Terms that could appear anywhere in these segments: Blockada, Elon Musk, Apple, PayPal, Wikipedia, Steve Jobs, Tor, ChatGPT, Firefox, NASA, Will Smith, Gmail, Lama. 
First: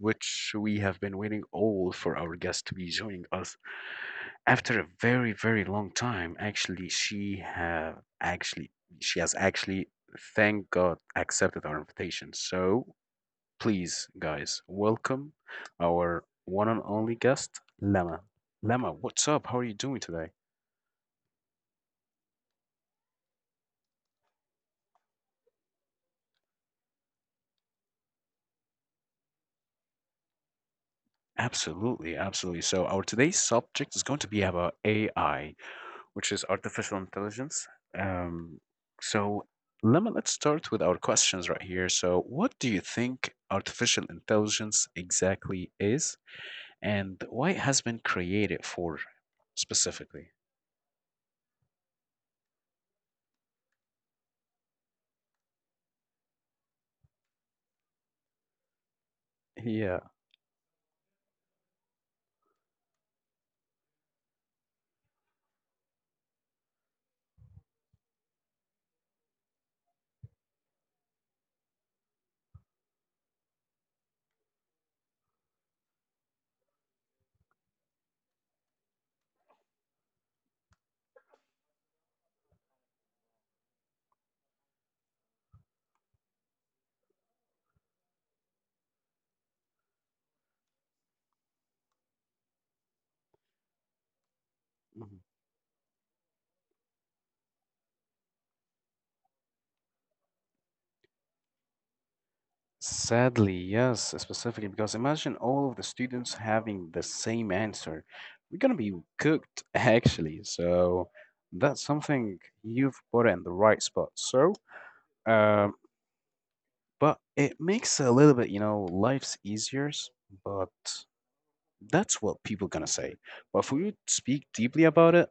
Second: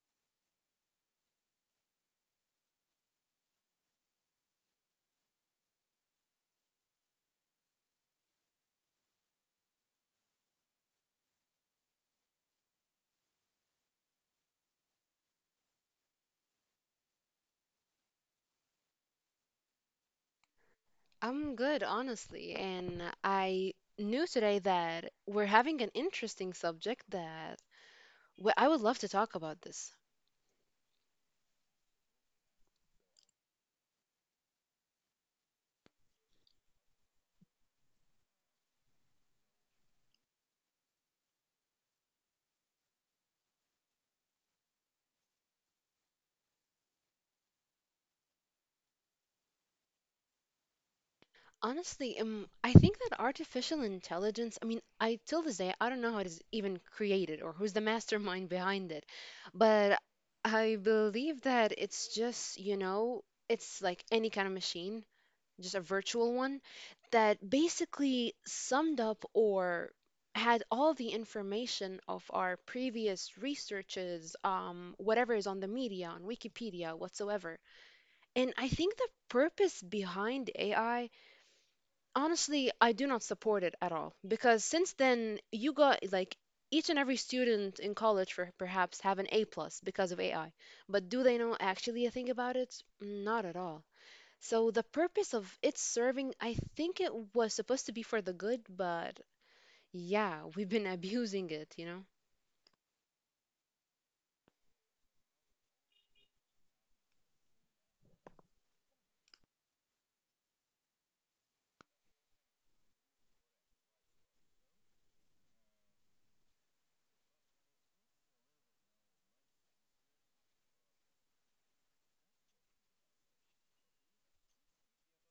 which we have been waiting all for our guest to be joining us after a very, very long time. Actually, she have actually she has actually, thank God, accepted our invitation. So please, guys, welcome our one and only guest, Lama. Lama, what's up? How are you doing today? I'm good, honestly, and I knew today that we're having an interesting subject that I would love to talk about this. Absolutely, absolutely. So our today's subject is going to be about AI, which is artificial intelligence. Um, so, Lemon, let's start with our questions right here. So, what do you think artificial intelligence exactly is, and why it has been created for specifically? Honestly, I think that artificial intelligence, I till this day, I don't know how it is even created or who's the mastermind behind it, but Yeah. I believe that it's just, you know, it's like any kind of machine, just a virtual one, that basically summed up or had all the information of our previous researches, whatever is on the media, on Wikipedia, whatsoever. And I think the purpose behind AI, honestly, I do not support it at all because since then you got like each and every student in college for perhaps have an A plus because of AI. But do they know actually a thing about it? Not at all. So the purpose of its serving, I think it was supposed to be for the good, but yeah, we've been abusing it, you know? Sadly, yes, specifically because imagine all of the students having the same answer. We're gonna be cooked, actually. So that's something you've put in the right spot. Um, but it makes a little bit, you know, life's easier, but that's what people gonna say. But if we speak deeply about it,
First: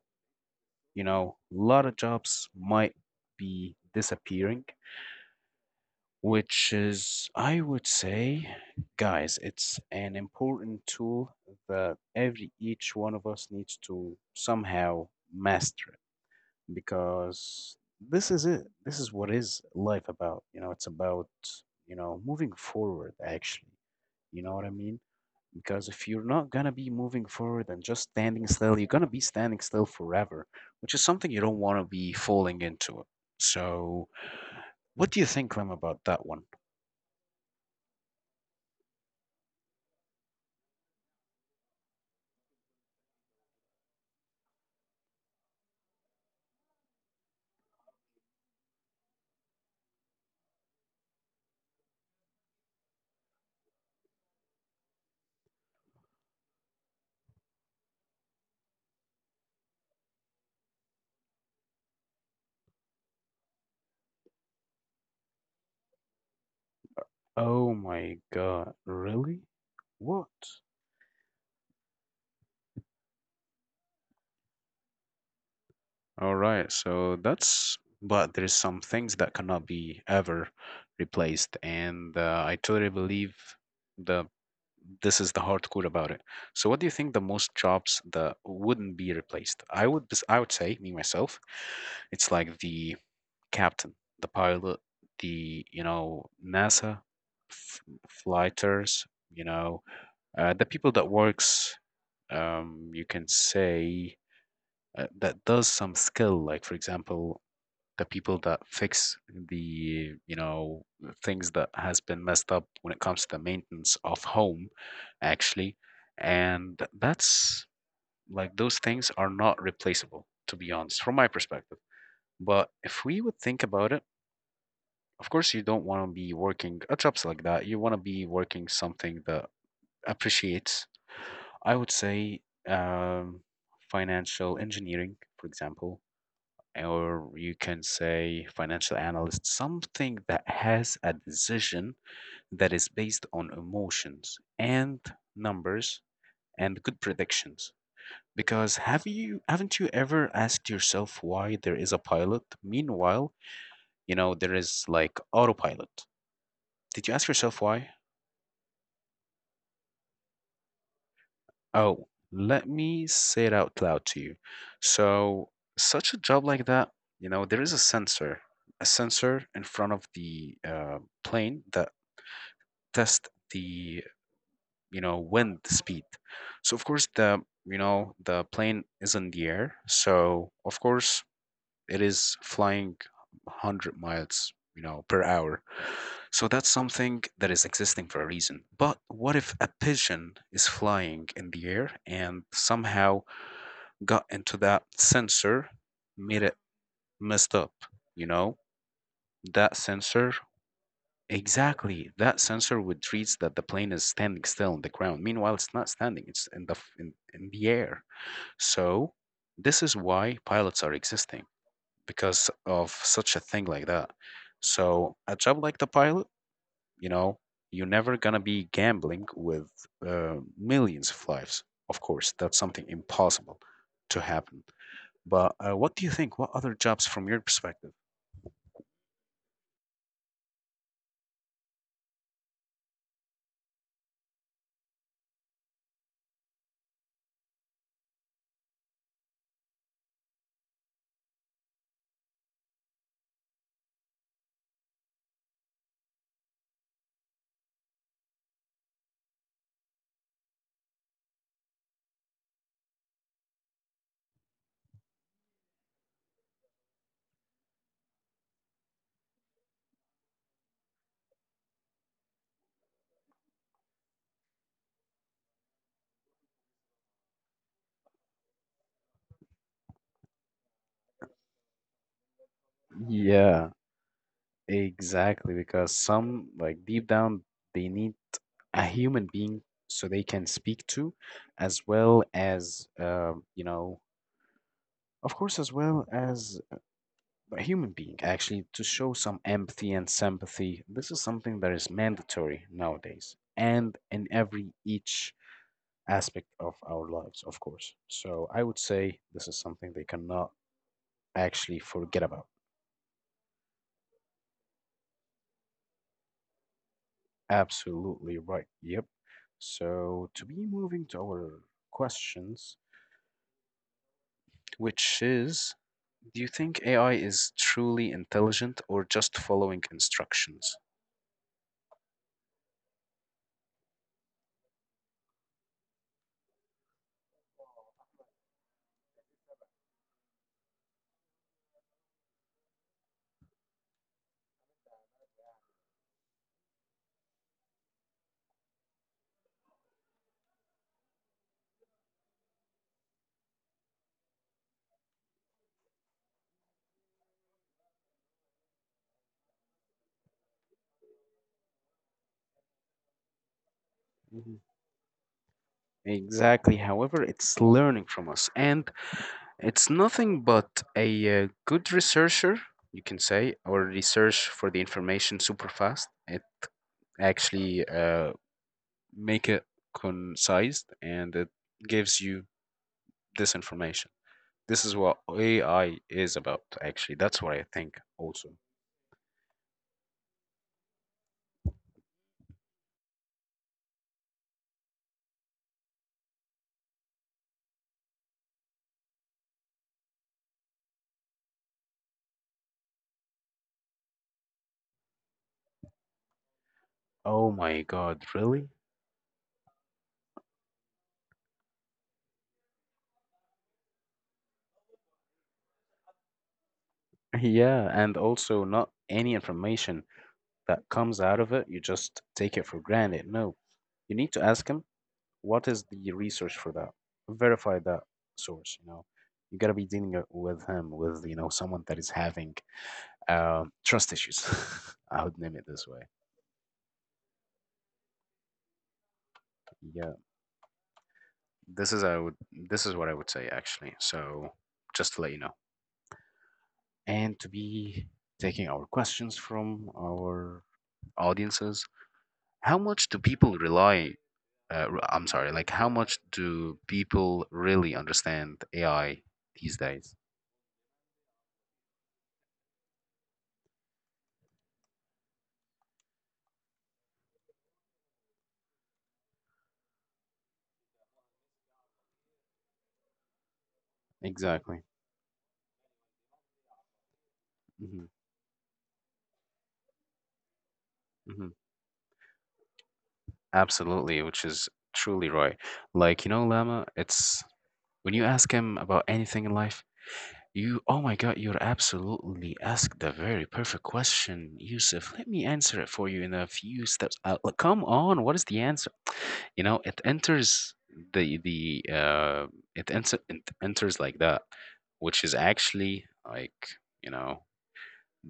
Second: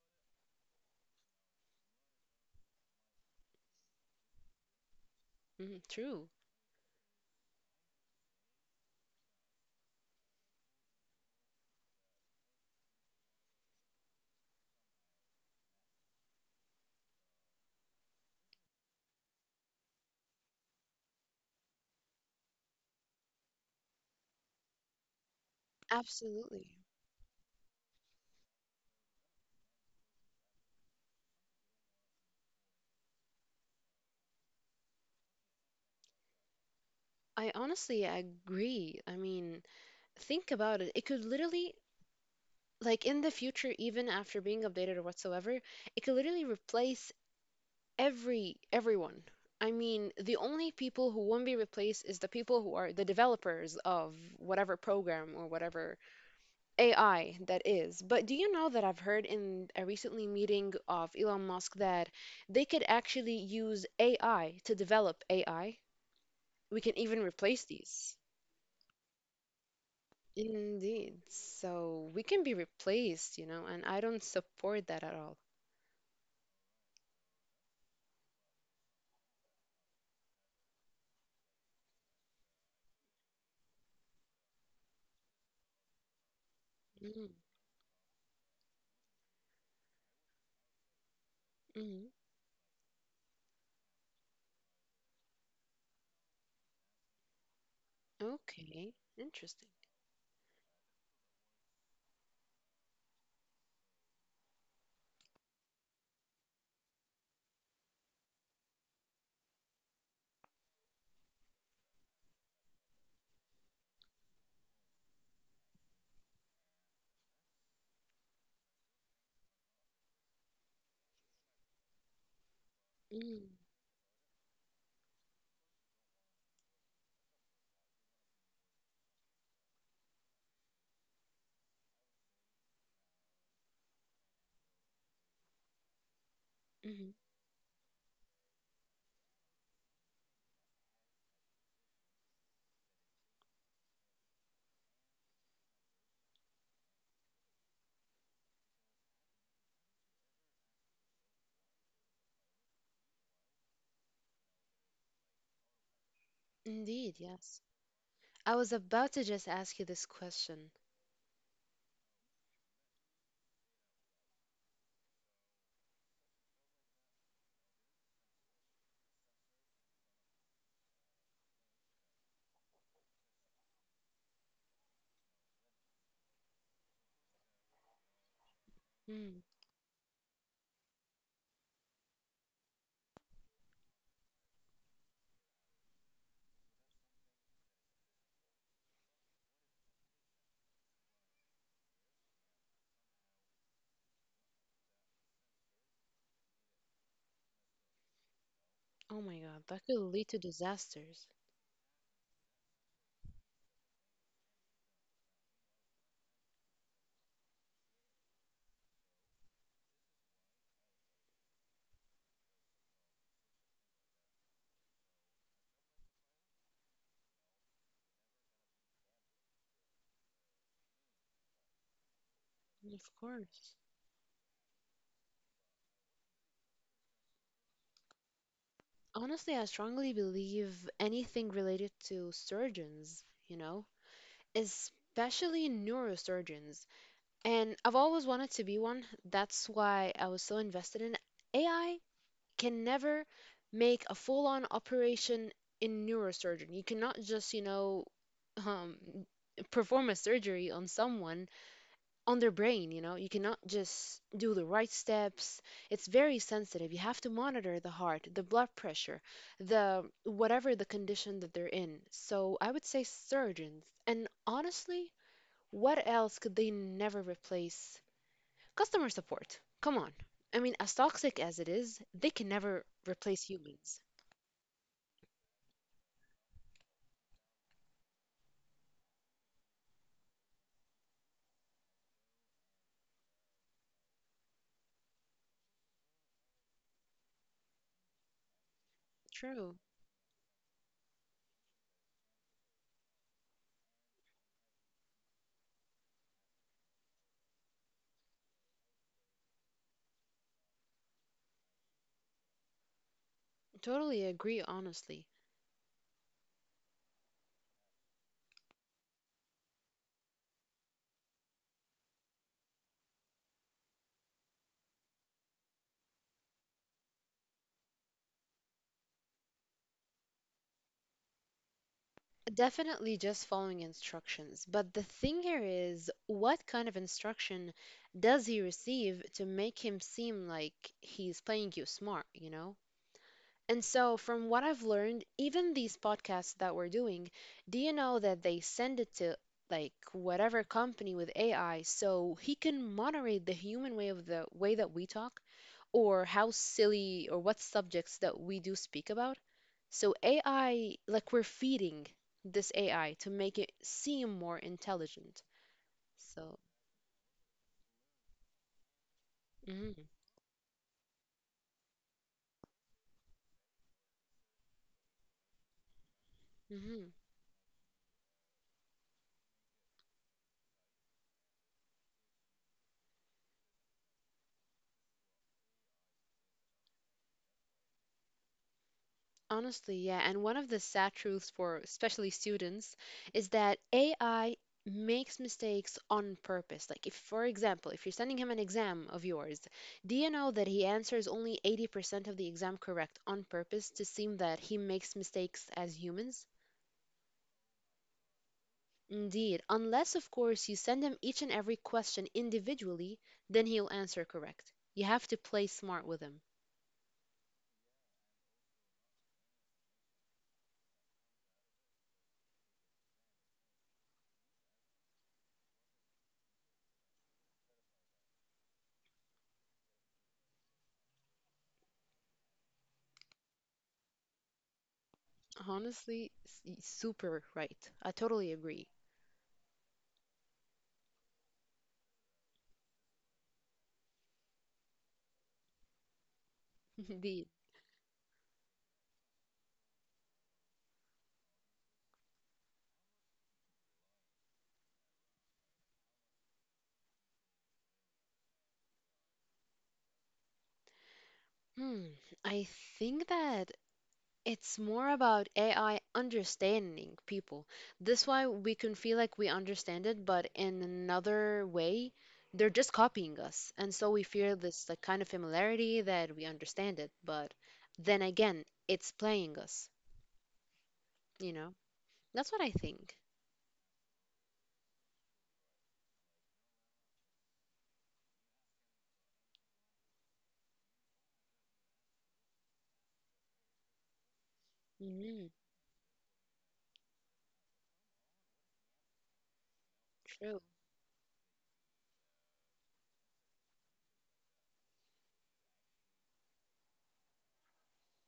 you know, a lot of jobs might be disappearing, Hmm, true. which is, I would say, guys, it's an important tool that every each one of us needs to somehow master it, because this is it. This is what is life about. You know, it's about, you know, moving forward actually. You know what I mean? Because if you're not Absolutely. gonna be moving forward and just standing still, you're gonna be standing still forever, which is something you don't wanna be falling into. So, what do you think, Clem, about that one? I honestly agree. I mean, think about it. It could literally, like in the future, even after being updated or whatsoever, it could literally replace everyone. I mean, the only people who won't be replaced is the people who are the developers of whatever program or whatever AI, that is. But do you know that I've heard in a recently meeting of Elon Musk that they could actually use AI to develop AI? We can even replace Oh these. my god, really? What? Indeed. So we can be replaced, you know, and I don't support that at all. All right, so that's, but there's some things that cannot be ever replaced, and I totally believe the this is the hardcore about it. So, what do you think the Mm, most jobs that wouldn't be replaced? I would say me myself, mm, it's like the captain, the pilot, the, you know, NASA f- okay. flighters, you Interesting. know, the people that works. You can say that does some skill like, for example, the people that fix the, you know, things that has been messed up when it comes to the maintenance of home actually. And that's, like those things are not replaceable, to be honest, from my perspective. But if we would Mm, think about it, of course you don't want to be working a jobs like that, you want to be working something that appreciates, I would say, um, financial engineering, for example, mm, or you can say financial analyst, something that has a decision that is based on emotions and numbers and good predictions. Because haven't you ever asked yourself why there is a pilot? Meanwhile, you know, there is like autopilot. Did you indeed, ask yourself yes. why? I was about to just ask you this question. Oh, let me say it out loud to you. So, such a job like that, you know, there is a sensor in front of the plane that test the, you know, wind speed. So of course the, you know, the plane is in Mm, the air, so of course it is flying 100 miles, you know, per hour. So that's something that is existing for a reason. But what if a pigeon is flying in the air and somehow got into that sensor, made it messed up, you know, oh my God, that that could lead sensor to disasters. exactly. That sensor would treat that the plane is standing still on the ground. Meanwhile, it's not standing, it's in the in the air. So this is why pilots are existing, because of such a thing like that. So a job like the pilot, you know, you're never gonna be gambling with millions of lives. Of course, that's something Of impossible course. to happen. But what do you think? What other jobs from your perspective? Honestly, I strongly believe anything related to surgeons, you know, especially neurosurgeons. And I've always wanted to be one. That's why I was so invested in it. AI can never make a full-on operation in neurosurgeon. You cannot just, you know, um, perform a surgery on someone on their brain. You know, you cannot just do the right steps. It's very sensitive. You have to monitor the heart, the blood pressure, the whatever the condition that they're in. So I would say surgeons and honestly, what else could they never replace? Customer support, come on. I mean, as toxic as it is, they can never replace Yeah, humans. exactly. Because some, like deep down, they need a human being so they can speak to, as well as, you know, of course, as well as a human being, actually, to show some True, empathy and sympathy. This is something that is mandatory nowadays and in every each aspect of our lives, of course. So I would say this is something they cannot actually forget about. totally agree, honestly. Absolutely right. Yep. So to be moving to our questions, which is, do you think AI is truly intelligent or just following instructions? Definitely just following instructions. But the thing here is, what kind of instruction does he receive to make him seem like he's playing you smart, you know? And so, from what I've learned, even these podcasts that we're doing, do you know that they send it to like whatever company with AI so he can moderate the human way of the way that we talk? Or how silly or what subjects that we do speak about. So AI, like we're feeding this AI to make it seem Mhm. more intelligent. So, Exactly. However, it's learning from us, and it's hmm, nothing but a good researcher, you can say, or research for the information super fast. It hmm, actually, make it concise and it gives you this information. This is what AI is about, actually. That's what I think also. honestly, yeah. And one of the sad truths for especially students is that AI makes mistakes on purpose. Like, if, for example, if you're sending him an exam of yours, do you know that he answers only 80% of the exam correct on purpose to seem that he makes mistakes as humans? Oh my God, really? Indeed, unless, of course, you send him each and every question individually, then he'll answer correct. You have to play smart with him. Yeah, and also not any information that comes out of it, you just take it for granted. No, you need to ask him, what is the research for that? Verify that source, you know. You gotta be dealing with him, with, you know, someone that is having trust issues. I would name it this way. Honestly, super right. I totally agree. Yeah. This is I would this is what I would say actually. So just to let you know. And to Indeed. be taking our questions from our audiences, how much do people rely I'm sorry, like, how much do people really understand AI these days? Hmm. I think that it's more about AI understanding people. This why we can feel like we understand it, but in another way, they're just copying us. And so we feel Exactly. this like kind of familiarity that we understand it, but Hmm. then again, it's playing us. Hmm. You know, that's what I think. Absolutely, which is truly right. Like, you know, Lama, it's, when you ask him about anything in life, you, oh my God, you're absolutely asked the very perfect question, Yusuf. Let me Hmm, answer it for you in a few steps. Like, come on, what is the answer? You know, it true. enters the the uh, it enters like that, which is actually like, you know,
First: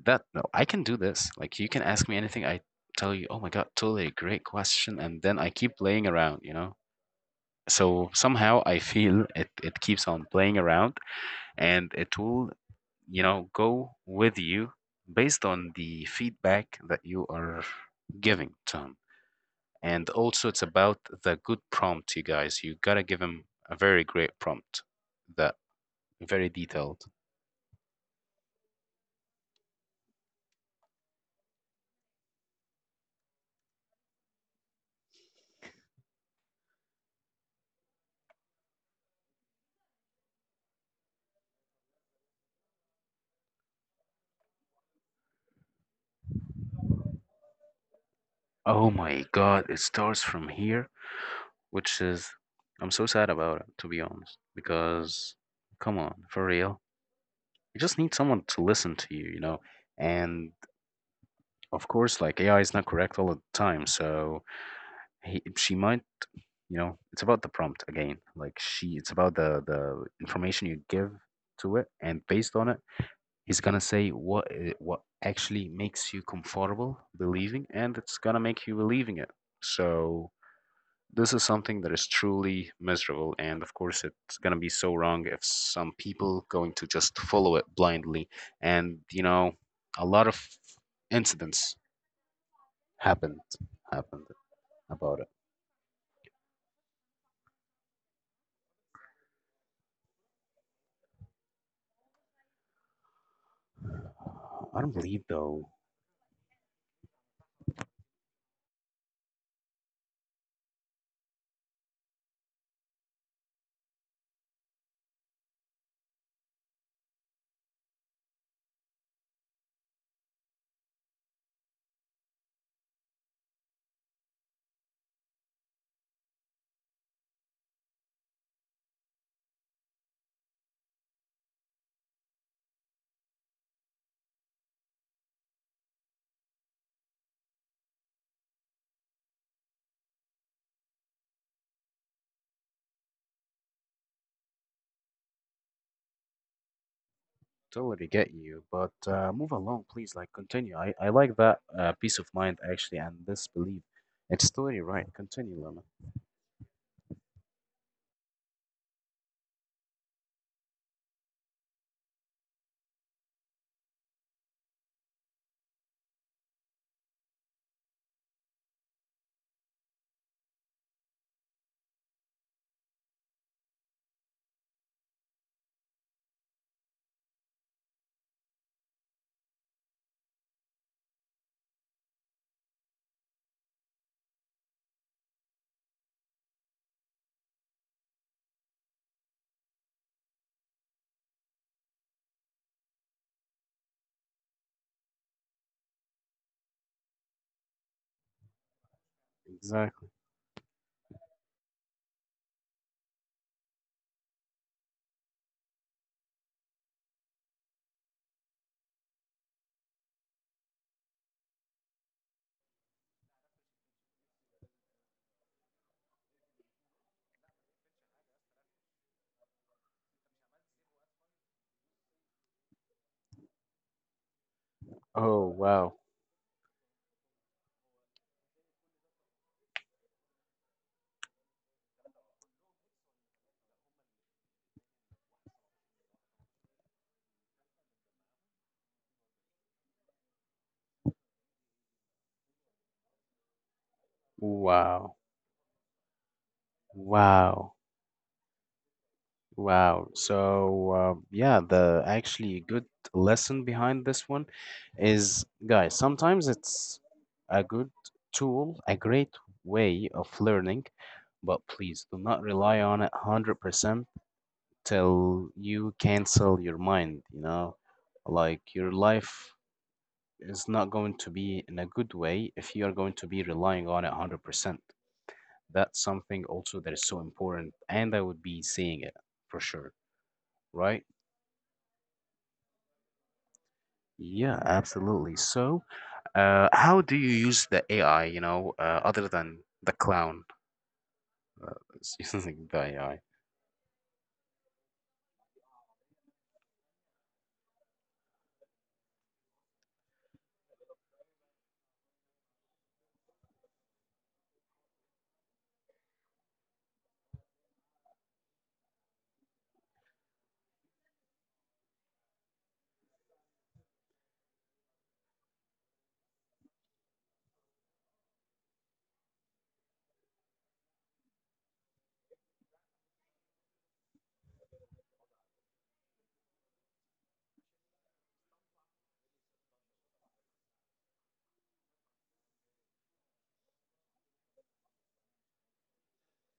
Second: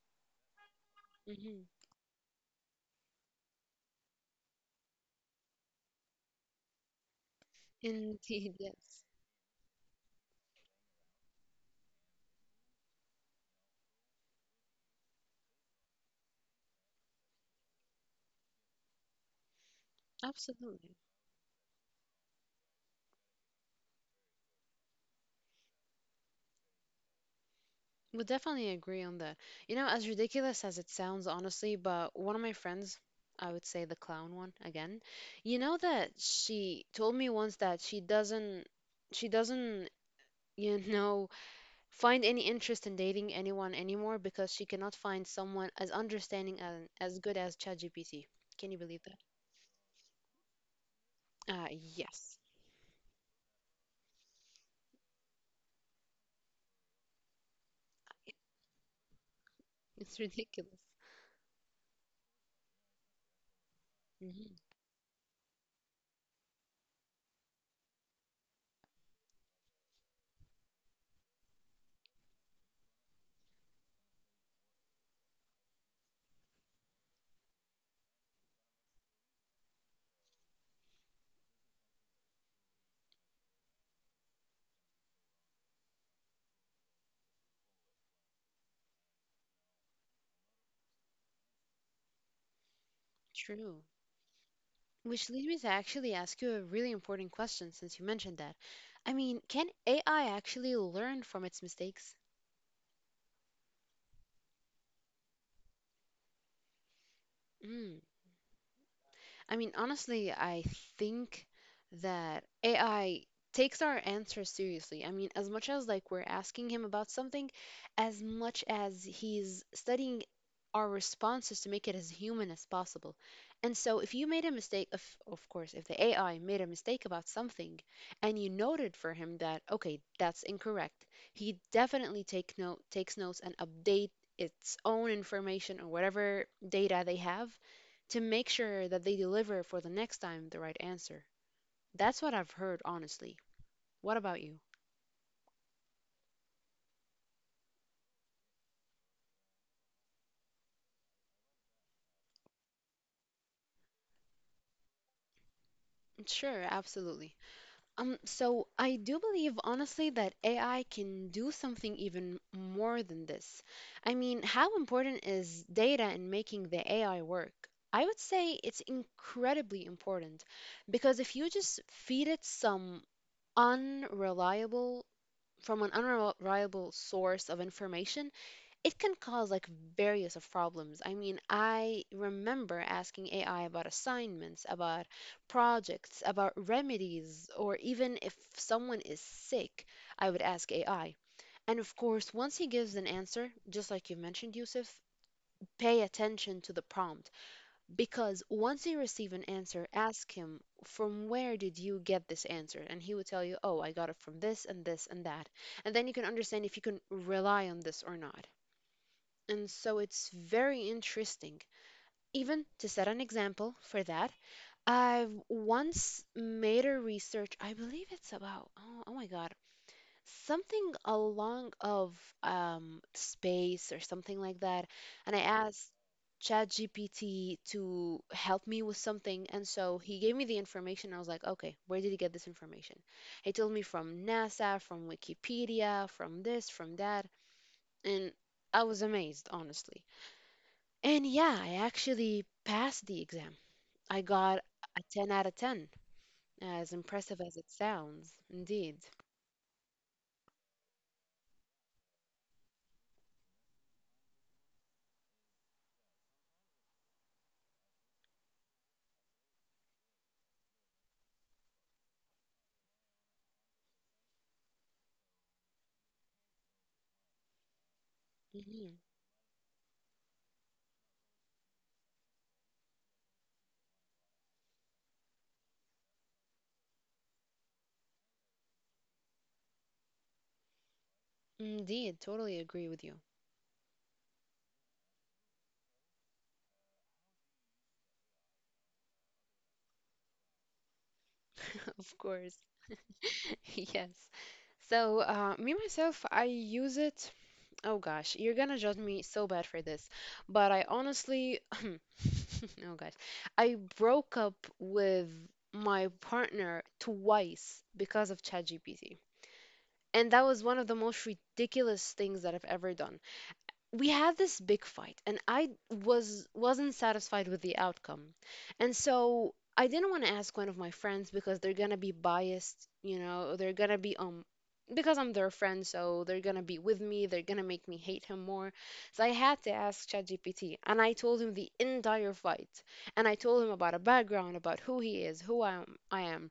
that no, I can do this. Like, Hmm. you can ask me anything. I tell you, oh my God, totally a great question, and then I keep playing around. You know, so Indeed, somehow I yes. feel it, it keeps on playing around, and it will, you know, go with you based on the feedback that you are giving to him. And also, it's Absolutely. about the good prompt, you guys. You gotta give him a very great prompt that very detailed. We definitely agree on that. You know, as ridiculous as it sounds, honestly, but one of my friends, I would say the clown one again, you know that she told me once that she doesn't, you know, find any interest in dating anyone anymore because she cannot find someone as understanding and as good as ChatGPT. Can you Oh believe my God, it starts from here. that? Which is, Yes. I'm so sad about it, to be honest, because come on, for real, you just need someone to listen to you, you know. It's And ridiculous. of course, like, AI is not correct all the time, so she might, you know, it's about the prompt again, like she it's about the information you give to it, and based on it he's gonna say what actually makes you comfortable believing, and it's gonna make you believing it. So this is something that is truly miserable, and of course it's going to be so wrong if some people going to just follow it blindly. And you know, a lot of incidents happened True. happened about Which it. leads me to actually ask you a really important question since you mentioned that. I mean, can AI actually learn from its mistakes? I don't believe though. Hmm. I mean, honestly, I think that AI takes our answers seriously. I mean, as much as like we're asking him about something, as much as he's studying our responses to make it as human as possible. And so if you made a mistake, of course, if the AI made a mistake about something and you noted for him that, okay, that's incorrect, he definitely takes notes and update its own information or whatever data they have to make sure that they deliver for the next time the right answer. That's what I've heard, honestly. What about you? Totally get you, but move along please, like, continue. I like that peace of mind actually, and this belief, it's totally right. Continue, Lama. Sure, absolutely. So I do believe honestly that AI can do something even more than this. I mean, how important is data in making the AI work? I would say it's incredibly important because if you just feed it some unreliable from an unreliable source of information, it can cause like various of problems. I mean, I remember asking AI about assignments, about projects, about remedies, or even if someone is sick, I would ask AI. And of course, once he gives an answer, just like you mentioned, Yusuf, pay attention to the prompt because once you receive an answer, Exactly. ask him, from where did you get this answer? And he would tell you, oh, I got it from this and this and that. And then you can understand if you can rely on this or not. And so it's very interesting. Even to set an example for that, I've once made a research, I believe it's about, oh, oh my God, something along of space or something like that. And I Oh, asked wow. ChatGPT to help me with something. And so he gave me the information. I was like, okay, where did he get this information? He told me from NASA, from Wikipedia, from this, from that. And I was amazed, honestly. And yeah, I actually passed the exam. I got a Wow. 10 out of 10, as impressive as it Wow. sounds. Indeed. Wow. So, yeah, the actually a good lesson behind this one is, guys, sometimes it's a good tool, a great way of learning, but please do not rely on it 100% till you cancel your mind, you know? Like, your Hmm. life is not going to be in a good way if you are going to be relying on it 100%. That's something also that is so important, and I would be seeing it for sure, right? Indeed, totally agree with you. Yeah, absolutely. So, how do you use the AI, you know, other than the clown uh, Of course. using the AI? Yes. So, me myself, I use it. Oh gosh, you're gonna judge me so bad for this, but I honestly, oh gosh, I broke up with my partner twice because of ChatGPT. And that was one of the most ridiculous things that I've ever done. We had this big fight and I was wasn't satisfied with the outcome. And so I didn't want to ask one of my friends because they're gonna be biased, you know, they're gonna be because I'm their friend, so they're gonna be with me, they're gonna make me hate him more. So I had to ask ChatGPT and I told him the entire fight. And I told him about a background, about who he is, who I am.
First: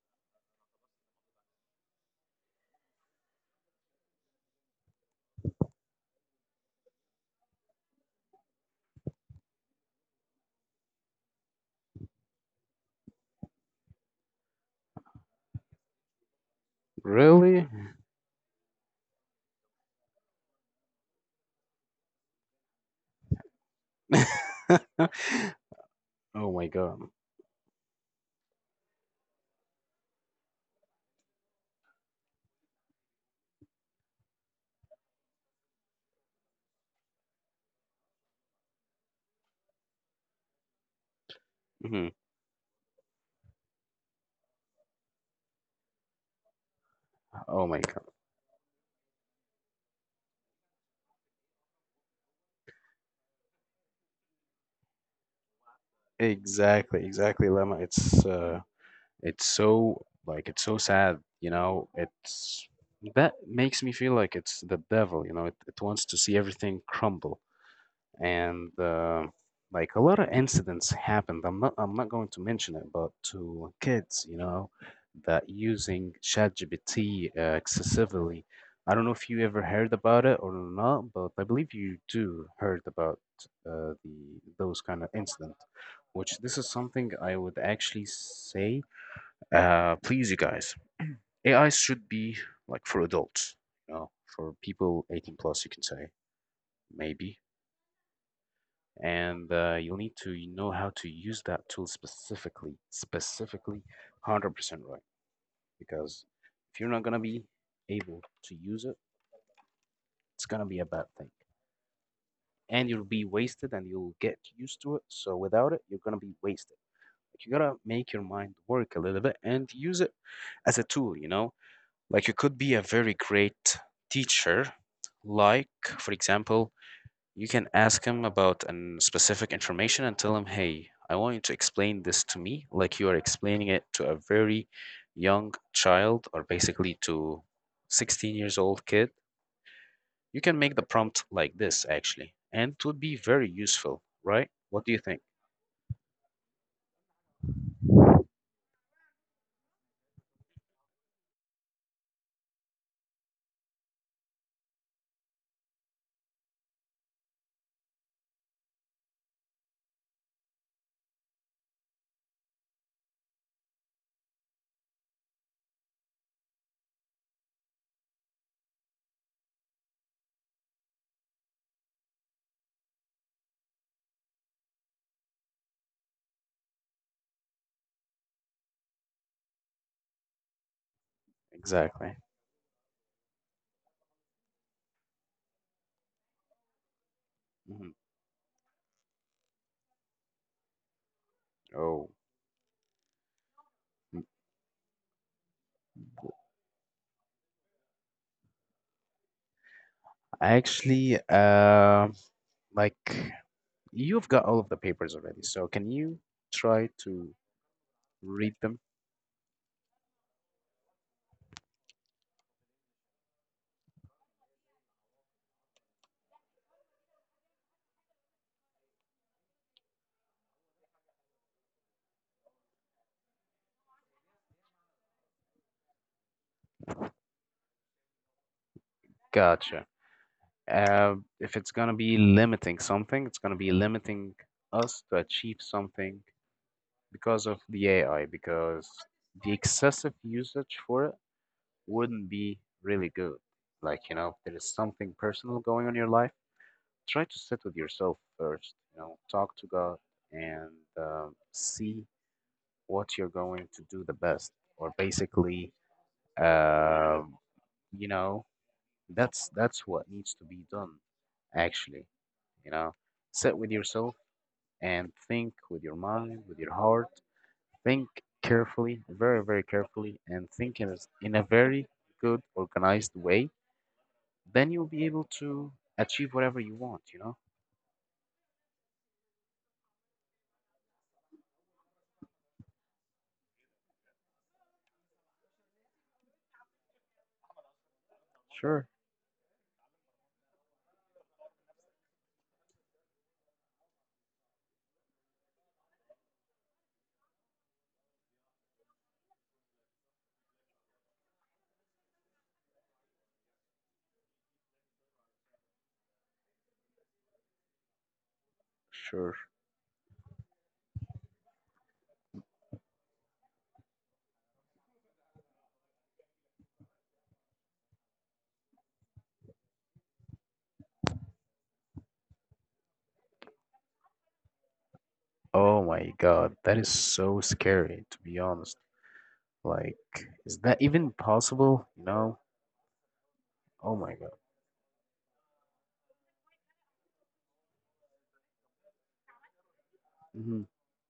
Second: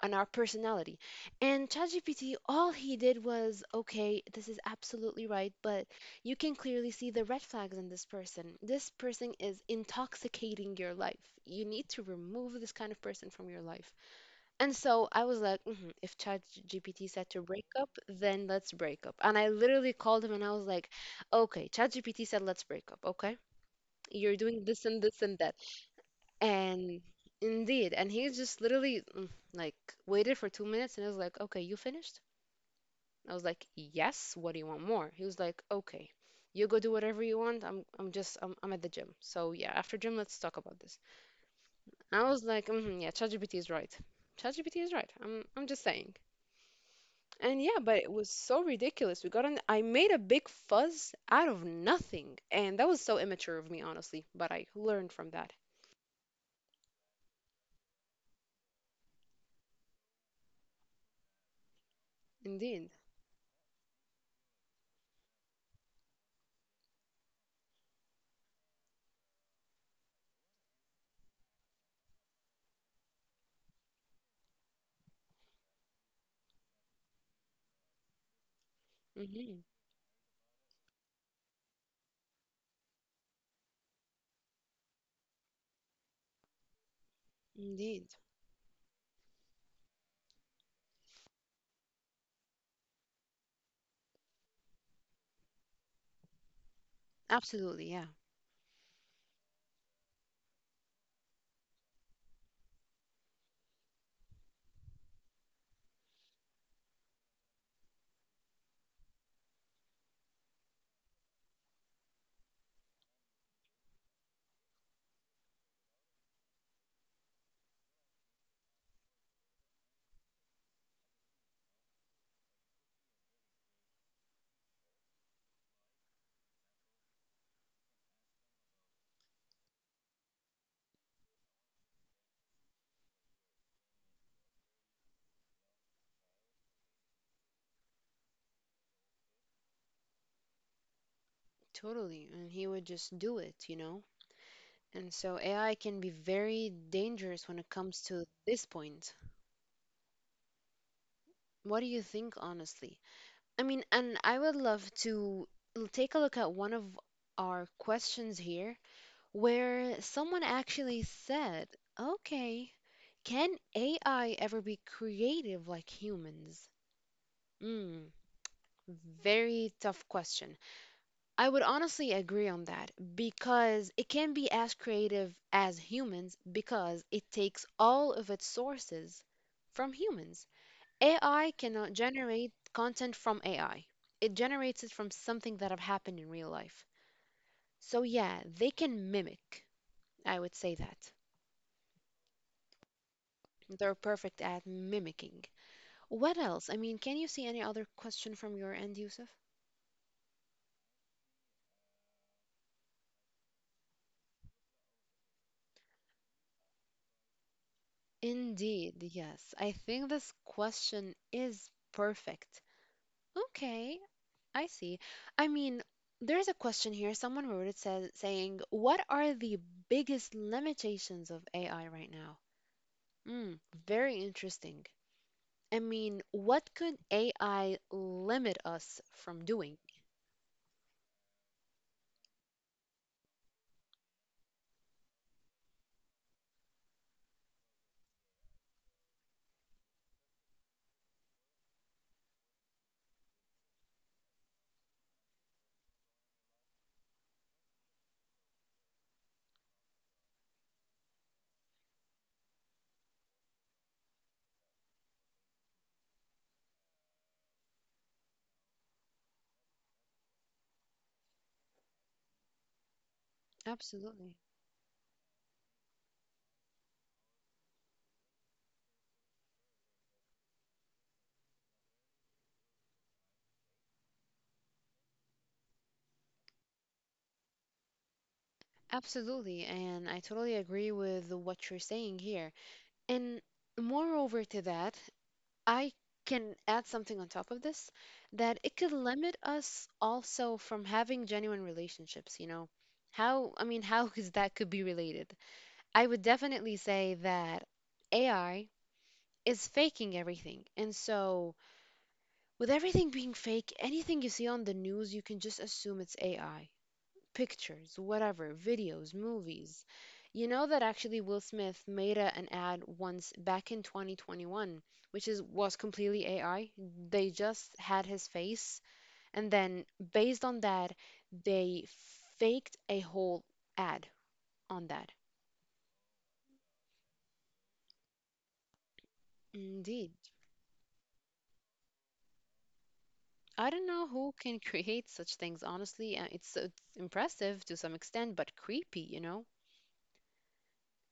On our personality. And ChatGPT, all he did was, okay, this is absolutely right, but you can clearly see the red flags in this person. This person is intoxicating your life. You need to remove this kind of person from your life. And so I was like, hmm, if ChatGPT said to Really? break up, then let's break up. And I literally called him and I was like, okay, ChatGPT said let's break up, okay? You're doing this and this and that. Oh my And god. indeed, and he just literally mm, like waited for 2 minutes and I was like, okay, you finished? I was like, yes, what do you want more? He was like, okay, you go do whatever you want. I'm just, I'm at the gym. So yeah, after gym, let's talk about this. Mhm. I was like, mm, yeah, ChatGPT is right. ChatGPT is right. I'm just saying. And Oh my yeah, but god. it was so ridiculous. We got on, I made a big fuzz out of nothing. And that was so immature of me, honestly, but I learned from that. Exactly, exactly, Lemma. It's so, like, it's so sad, you know. It's Indeed. that makes me feel like it's the devil, you know. It wants to see everything crumble. And like, a lot of incidents happened. I'm not going to mention it, but to kids, you know, that using ChatGPT excessively. I don't know if you ever Hmm. heard about it or not, but I believe you do heard about the those kind of incident. Which this is something I would actually Indeed. say. Please, you guys, AI should be like for adults, you know, for people 18 plus, you can say, maybe. Absolutely, yeah. And you'll need to know how to use that tool specifically, 100% right. Because if you're not going to be able to use it, it's going to be a bad thing. And you'll be wasted and you'll get used to it. So without it, you're going to be wasted. Like, you got to make your mind work a little bit and use it as a tool, you know? Like you could be a very great teacher, like, for example, you can ask him about an specific information and tell him, hey, I want you to explain this to me like you are explaining it to a very young child or basically to 16-year-old years old kid. You can make the prompt like this Totally. actually, And he and it would would be just do very it, you know? useful, right? What do you And think? so AI can be very dangerous when it comes to this point. What do you think, honestly? I mean, and I would love to take a look at one of our questions here where someone actually said, okay, can AI ever be creative like humans? Mm, very tough question. I would honestly agree on that because it can be as creative as humans because it takes all of its sources from humans. AI cannot Exactly. generate content from AI, it generates it from something that have happened in real life. Mhm. So, yeah, they can mimic. I would say that. Oh, They're m- perfect at mimicking. What else? I mean, can you see any other question from your end, Yusuf? actually, like you've got all of the papers already, so can you try to read them? Indeed, yes. I think this question is perfect. Okay. I see. I mean, there's a question here. Someone wrote it, saying, what are the biggest limitations of AI right now? Mm, Very interesting. I mean, what could AI limit us from doing? Gotcha. If it's going to be limiting something, it's going to be limiting us to achieve something because of the AI, because the excessive usage for it wouldn't be really good. Like, you know, if there is something personal going on in your life, try to sit with yourself first, you know, talk to God and uh, see what you're going to do the best, or basically, uh, you know, that's what needs to be done, actually. You know, sit with yourself Absolutely. and think with your mind, with your heart. Think carefully, very, very carefully, and think in in a very good, organized way. Then you'll be able to achieve whatever you want, you know? Absolutely. And I totally agree with what you're saying here. And moreover to that, I can add something on top of this that it Sure. could limit us also from having genuine relationships. How, I mean, how is that could be related? I would definitely say that AI is faking everything. And so, with everything being fake, anything you see on the news, you can just assume it's AI pictures, whatever, videos, Sure. movies. You know that actually Will Smith made an ad once back in 2021, which is was completely AI. They just had his face, and then based on that, they faked a whole ad on that. Oh my God, that is so scary, to be honest. Like, Indeed. is that even possible? You know? I don't Oh know my God. who can create such things, honestly. It's impressive to some extent, but creepy, you know? Hmm.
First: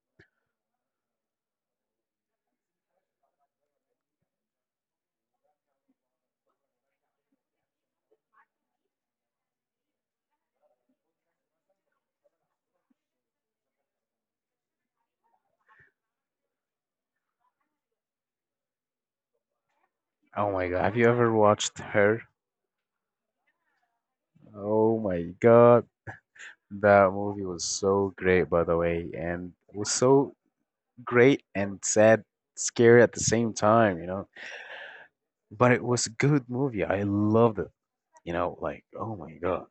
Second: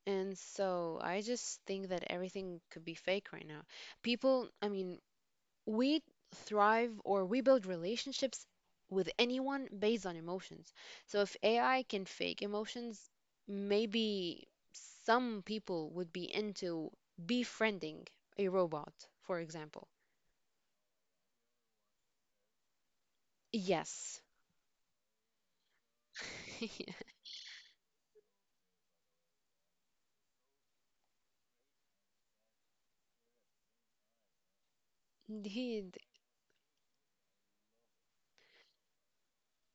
And so I just think that everything could be fake right now. People, I mean, we thrive, or we build relationships with anyone based on emotions. So if AI can fake emotions, maybe some people would be into befriending a robot, for example. Oh my God. Have you ever watched her? Yes. Oh my God. That movie was so great, by the way, and was so great and sad, scary at the same time, you know. But it Indeed. was a good movie. I loved it. You know, like oh my god,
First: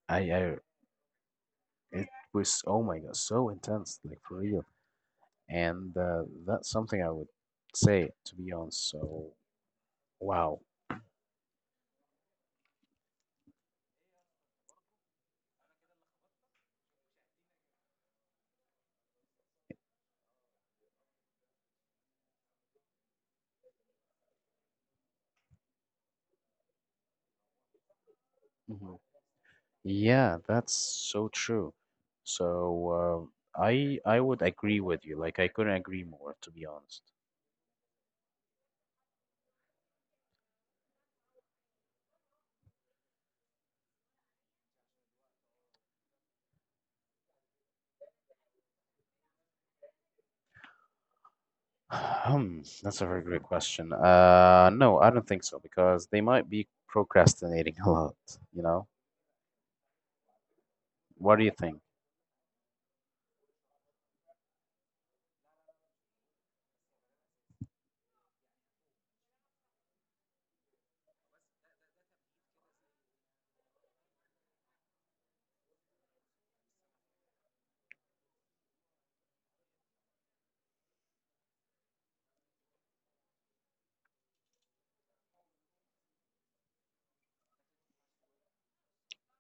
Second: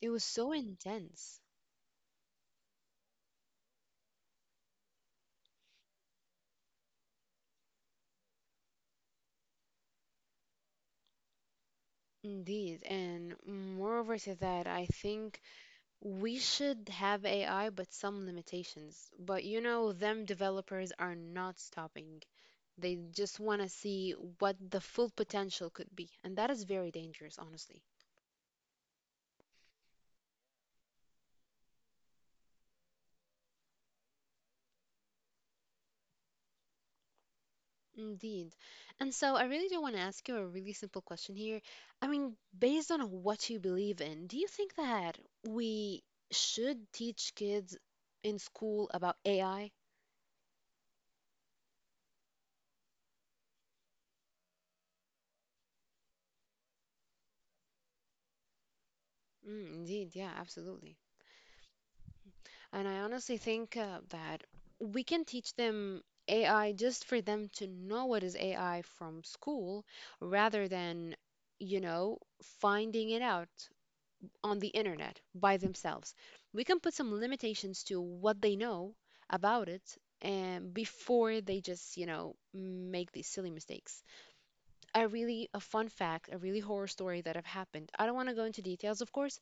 It was I, so I intense. it was oh my god, so intense, like for real. And that's something I would say to be honest. So wow, Indeed. And moreover to that, I think we should have AI, but some limitations. But them developers are not stopping. They just want to see what the full potential could be. And that is very dangerous, honestly. hmm, yeah, that's so true. So I would agree with you. Like I couldn't agree more, to be honest. Indeed. And so I really do want to ask you a really simple question here. I mean, based on what you believe in, do you think that we should teach kids in school about AI? Hmm, that's a very great question. No, I don't think so because they might be procrastinating a lot, you know? Mm, indeed. Yeah, absolutely. What do you think? And I honestly think that we can teach them AI just for them to know what is AI from school rather than, you know, finding it out on the internet by themselves. We can put some limitations to what they know about it and before they just, make these silly mistakes. A fun fact, a really horror story that have happened. I don't want to go into details, of course,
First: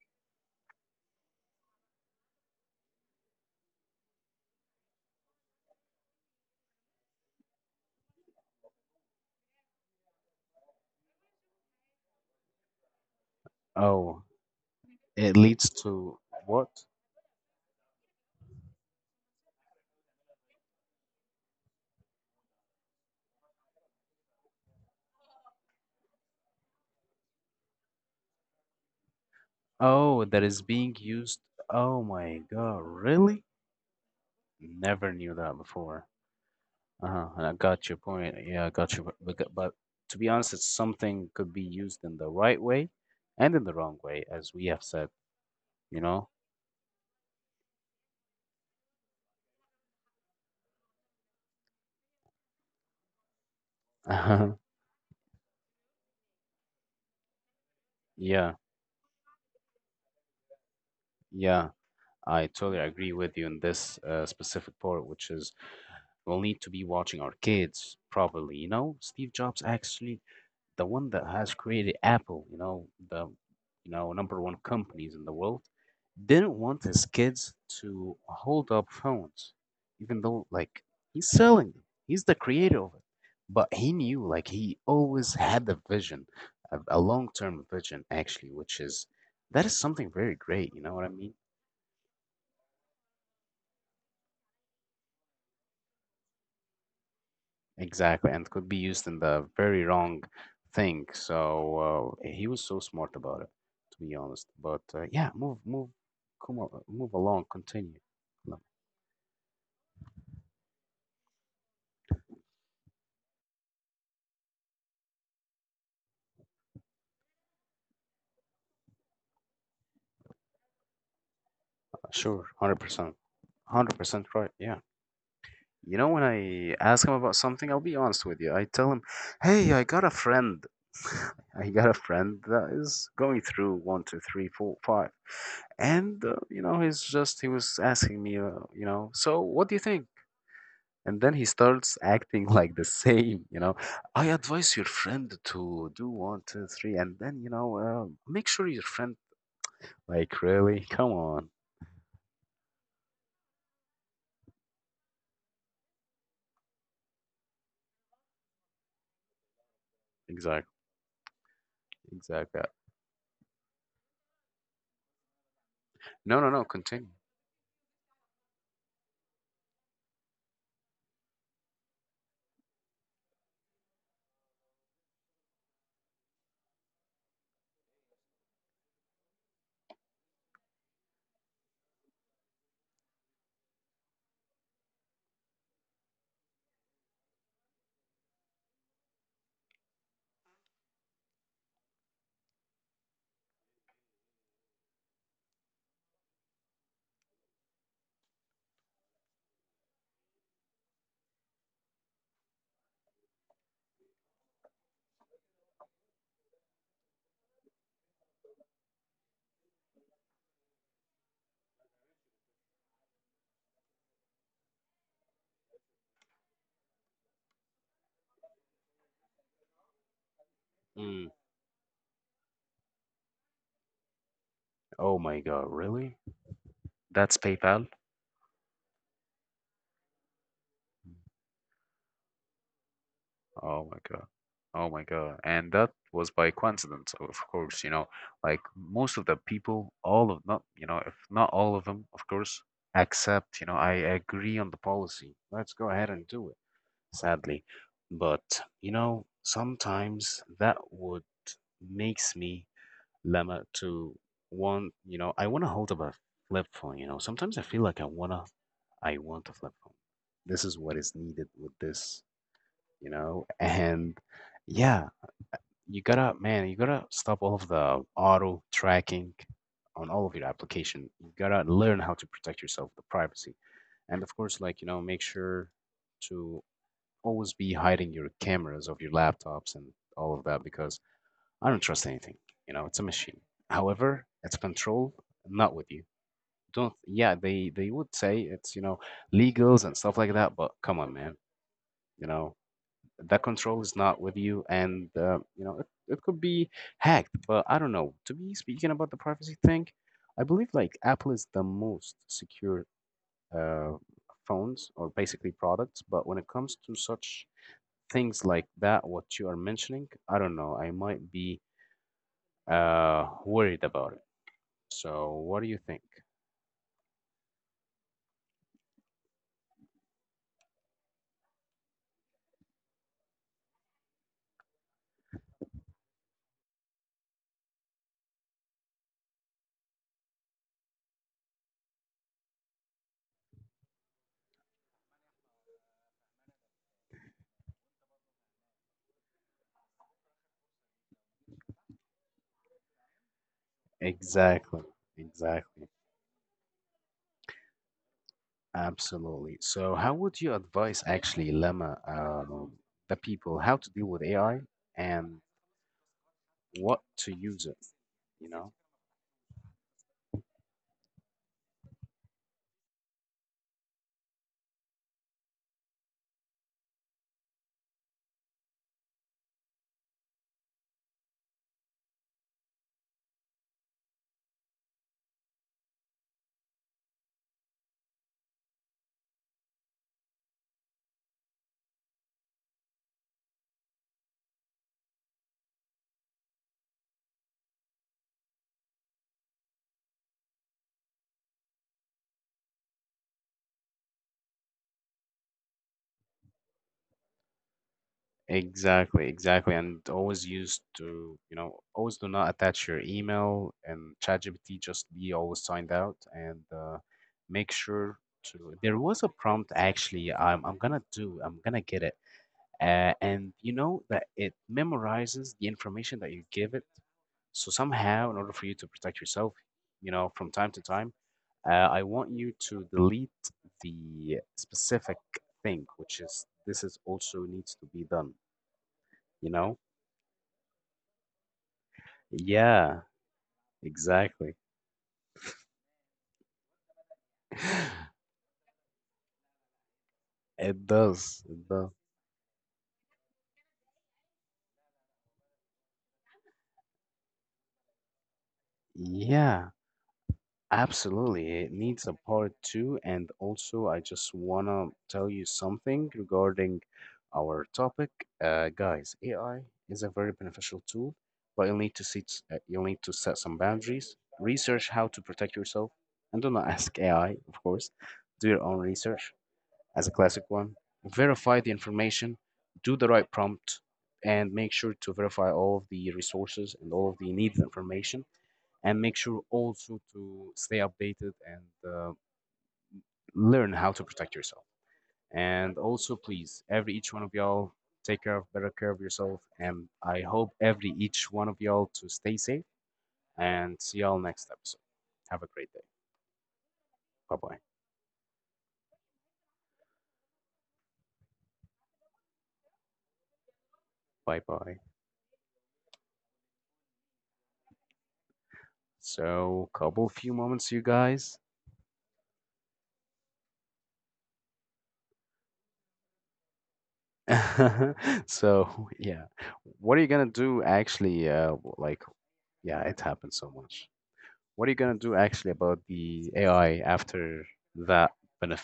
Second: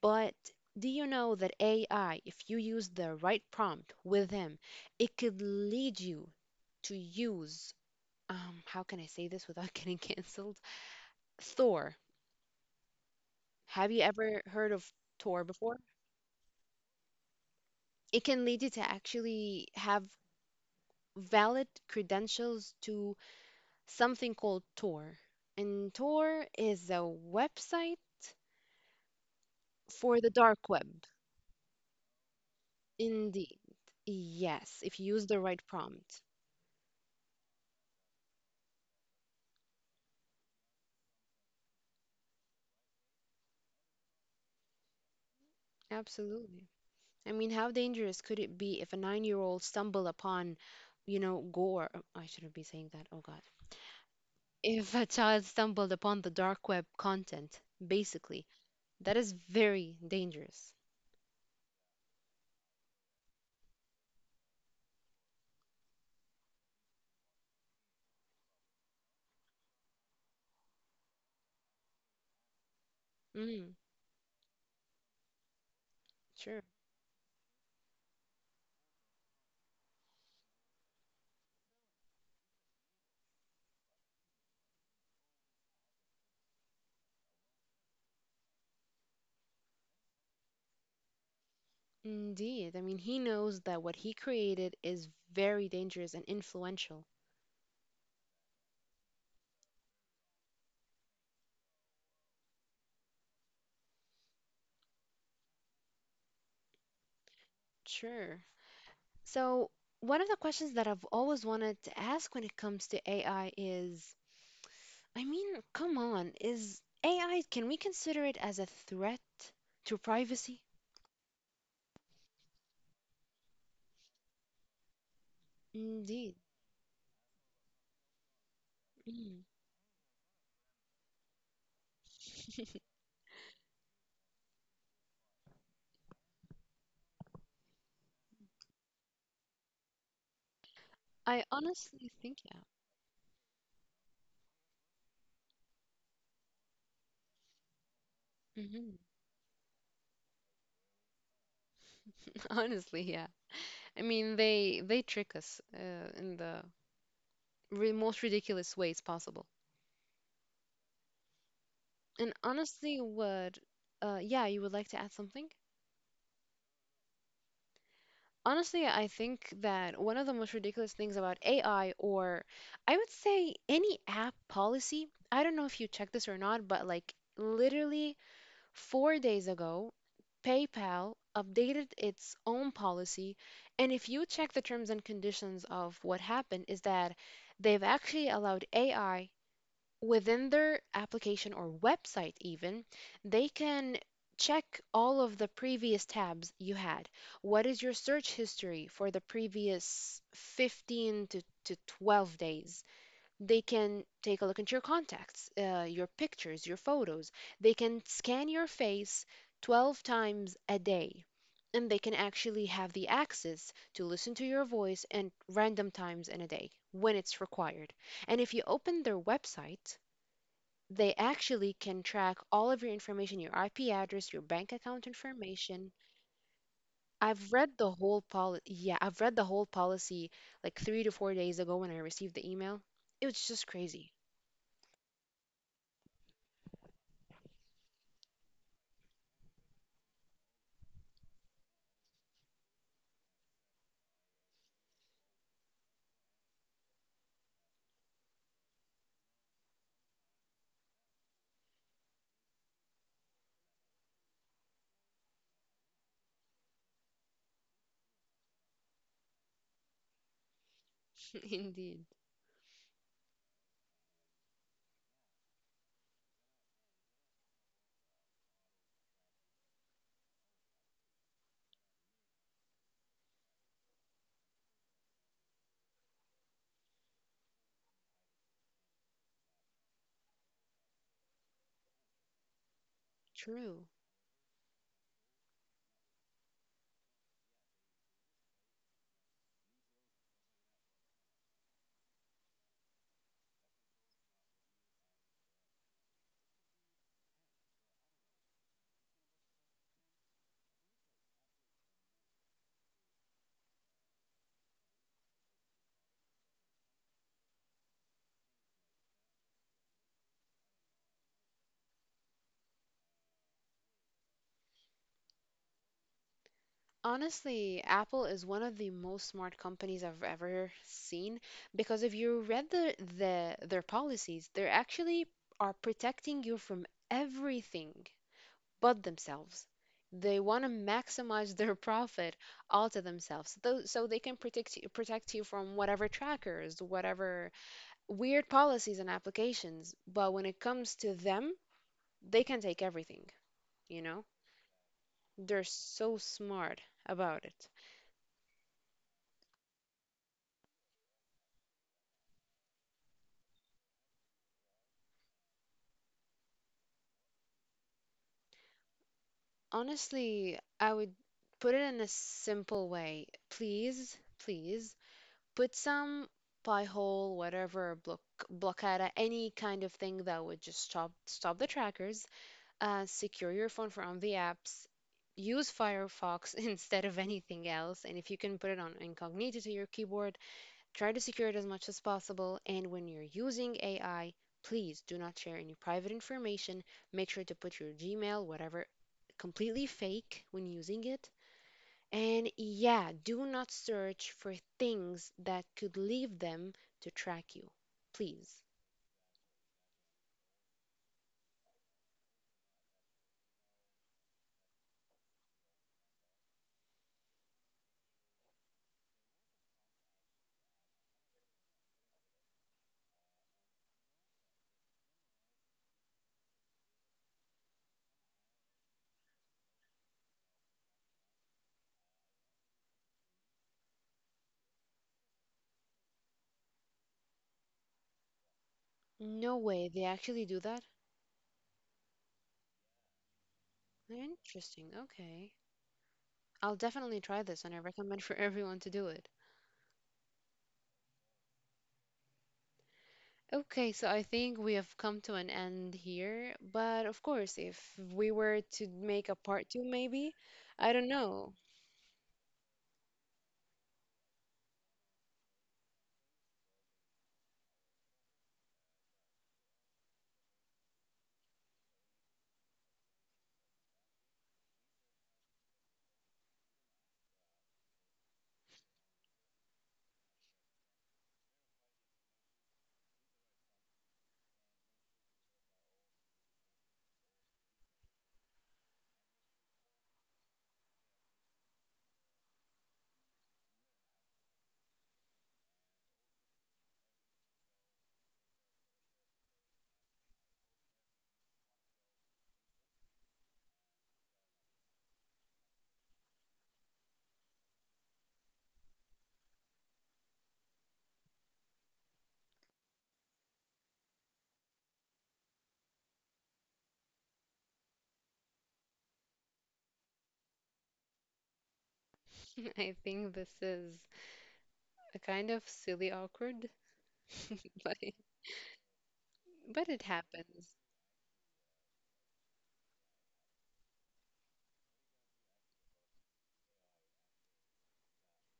but do you know that AI, if you use the right prompt with him, it could lead you to use, how can I say this without getting canceled? Thor. Have you Oh, ever heard of it Thor leads before? to what? It can lead you to actually have valid credentials to something called Tor. And Tor is a website Oh, for the that is dark web. being used. Oh my God, really? Indeed. Yes, if Never you use knew the that right before. prompt. Uh-huh, and I got your point. Yeah, I got your. But to be honest, it's something could be used in the right way and in the wrong way, as we have said, you know? Absolutely. I mean, how dangerous could it be if a 9-year-old stumbled upon, gore? Oh, I shouldn't be saying that. Oh God. If a child stumbled upon the dark web content, basically, Yeah, that is very dangerous. yeah. I totally agree with you in this specific part, which is we'll need to be watching our kids properly. You know, Steve Jobs actually the one that has created Apple. You know, the Mm, you know number one companies in the world didn't sure. want his kids to hold up phones, even though like he's selling them. He's the creator of it, but he knew like he always had the vision, a long term vision actually, which is that is something very great. You know what I mean? Indeed. I mean, he knows that what he created is very dangerous and influential. Exactly, and could be used in the very wrong thing. So he was so smart about it, to be honest. But yeah, come on, move along, continue. Sure. No. So, one of the questions that I've always wanted to ask when it comes to AI is, I mean, come on, is AI, can we consider it as a threat to privacy? Sure, 100%, 100% right. Yeah. You know, when Indeed. I ask him about something, I'll be honest with you. I tell him, Mm. hey, I got a friend. I got a friend that is going through one, two, three, four, five. And, you know, he was asking me, you know, so what do you think? And then he I starts honestly think acting yeah. like the same, you know. I advise your friend to do one, two, three, and then, you know, make sure your Hmm. friend, like, really? Come on. Honestly, yeah. I mean, they trick us in the ri most ridiculous ways possible. Exactly. And Exactly. honestly, what yeah, you would like to add something? No, no, no, continue. Honestly, I think that one of the most ridiculous things about AI, or I would say any app policy, I don't know if you checked this or not, but like literally 4 days ago, PayPal updated its own policy. And if you check the terms and conditions of what happened, is that they've actually allowed AI within their application or website, even they can check all of the previous tabs you had, what is your search history for the previous 15 to 12 days, they can take a look at your contacts, your pictures, your photos, they can scan your face 12 times a day, and they can actually have the access to listen to your voice and random times in a day when it's required, and if you open their website, they Mm. actually can track all of your information, your IP address, your bank account Oh my God, information. really? That's I've read PayPal. the whole yeah, I've read the whole policy like 3 to 4 days ago when I received the email. It was just Oh my crazy. God. Oh my God. And that was by coincidence, of course, you know, like most of the people, all of not, you know, if not all of them, of course, accept, you know, I agree on the policy. Let's go ahead and do it, sadly. But, you know, sometimes that would makes me lemma to want, you know, I want to hold up a flip phone, you know. Sometimes I feel like I wanna I want a flip phone. This is what is needed with Indeed. this you know? And yeah, you gotta, man, you gotta stop all of the auto tracking on all of your application. You gotta learn how to protect yourself, the privacy. And of course, like, you know, make sure to always be hiding your cameras of your laptops and all of that because I don't trust anything. You know, it's a machine. True. However, it's controlled, not with you. Don't, yeah, they would say it's, you know, legals and stuff like that, but come on, man. You know, that control is not with you and you know it could be hacked, but I don't know. To be speaking about the privacy thing, I believe like Apple is the most secure uh, phones or basically products, but when it comes to such things like that what you are mentioning, I don't know, I might be worried about it. So, what do you think? Honestly, Apple is one of the most smart companies I've ever seen, because if you read their policies, they actually are protecting you from everything, but themselves. They want to maximize their profit all to themselves, so they can protect you from whatever trackers, whatever weird policies and applications. But when it comes to them, they can take everything. You know, Exactly, they're exactly, so smart about it. absolutely. So, how would you advise actually, Lemma, the people how to deal with AI and what to use it? You know? Honestly, I would put it in a simple way. Please, please put some pie hole, whatever blockada, any kind of thing that would just stop the trackers. Secure your phone from the apps. Use Firefox instead of anything else. And if you can put it on incognito to your keyboard, try to secure it as much as possible. And when you're using AI, please do not share any private information. Make sure to put your Gmail, whatever, completely fake when using it. And yeah, do not search for things that could lead them to track you. Please. Exactly, exactly. And always used to, you know, always do not attach your email and ChatGPT, just be always signed out and make sure to. There was a prompt actually, I'm gonna do, I'm gonna get it. And you know that it memorizes the information that you give it. So somehow, in order for you to protect yourself, you know, from time to time, I want you to delete the specific thing, which is this is also needs to be done. You No know? way, they actually do that? Yeah, exactly. Interesting. Okay. I'll definitely try this, and I recommend for everyone to do it. It does. It does. Okay, so I think we have come to an end here, but of course, if we were to make a Yeah. part two, maybe, I don't know. Absolutely, it needs a part two. And also, I just want to tell you something regarding our topic. Guys, AI is a very beneficial tool, but you'll need to set some boundaries, research how to protect yourself, and do not ask AI, of course. Do your own research as a classic one. Verify the information, do the right prompt, and make sure to verify all of the resources and all of the needed information and make sure also to stay updated and learn how to protect yourself. And also, please, every each one of y'all, take care of better care of yourself. And I hope every each one of y'all to stay safe. And see y'all next episode. Have a great day. Bye bye. Bye bye. So, couple few moments, you guys. I think this is a kind of silly, awkward, but so, yeah, but what are it you gonna do? happens. Actually, like, yeah, it happened so much. What are you gonna do actually about the AI after that benefit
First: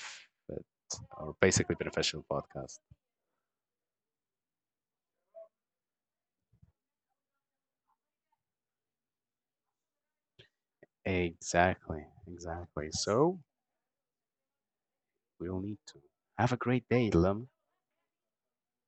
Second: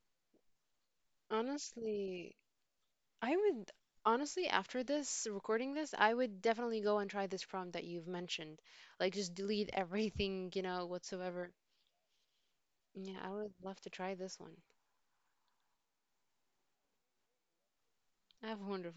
or basically beneficial Honestly, podcast? I would honestly, after this recording this, I would definitely go and try this prompt that you've mentioned. Like just delete everything, whatsoever. Exactly, exactly. Yeah, I So would love to try this one. we'll need to have a great day, Lim. I have wonderful.